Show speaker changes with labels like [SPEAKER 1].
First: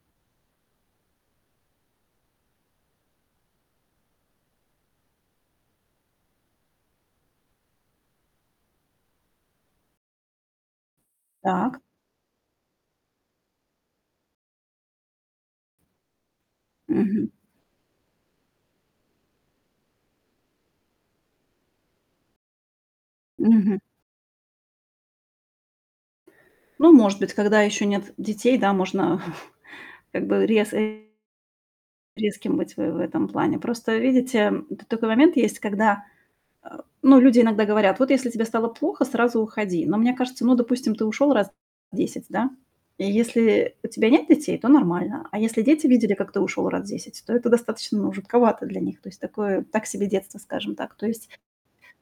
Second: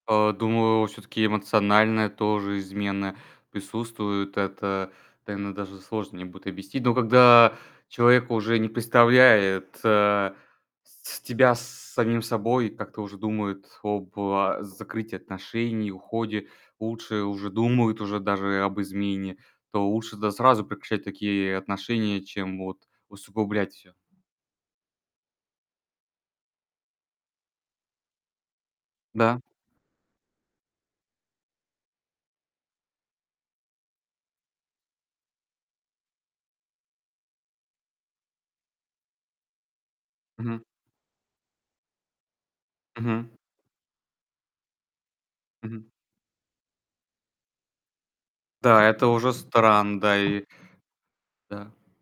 [SPEAKER 1] А, думаю, всё-таки эмоциональная тоже измена присутствует. Это, наверно, даже сложно мне будет объяснить. Но когда человек уже не представляет, э, с тебя с
[SPEAKER 2] Так.
[SPEAKER 1] самим собой, как-то уже думает об а закрытии отношений, уходе, лучше
[SPEAKER 2] Мгм.
[SPEAKER 1] уже думают, уже даже и об измене. То лучше тогда сразу прекращать такие отношения, чем вот усугублять
[SPEAKER 2] Мгм.
[SPEAKER 1] всё.
[SPEAKER 2] Ну, может быть, когда ещё нет детей, да, можно
[SPEAKER 1] Да.
[SPEAKER 2] как бы, рез э резким быть в э в этом плане. Просто, видите, м, тут такой момент есть, когда, а, ну, люди иногда говорят: "Вот, если тебе стало плохо, сразу уходи". Но мне кажется ну,
[SPEAKER 1] Мгм.
[SPEAKER 2] допустим, ты ушёл раз 10, да? И
[SPEAKER 1] Мгм.
[SPEAKER 2] если у тебя нет детей, то нормально. А если дети
[SPEAKER 1] Мгм.
[SPEAKER 2] видели, как ты ушёл раз 10, то это достаточно, ну, жутковато для
[SPEAKER 1] Да,
[SPEAKER 2] них,
[SPEAKER 1] это
[SPEAKER 2] то есть
[SPEAKER 1] уже
[SPEAKER 2] такое так
[SPEAKER 1] стран
[SPEAKER 2] себе
[SPEAKER 1] да,
[SPEAKER 2] детство,
[SPEAKER 1] и
[SPEAKER 2] скажем так. То есть
[SPEAKER 1] Да.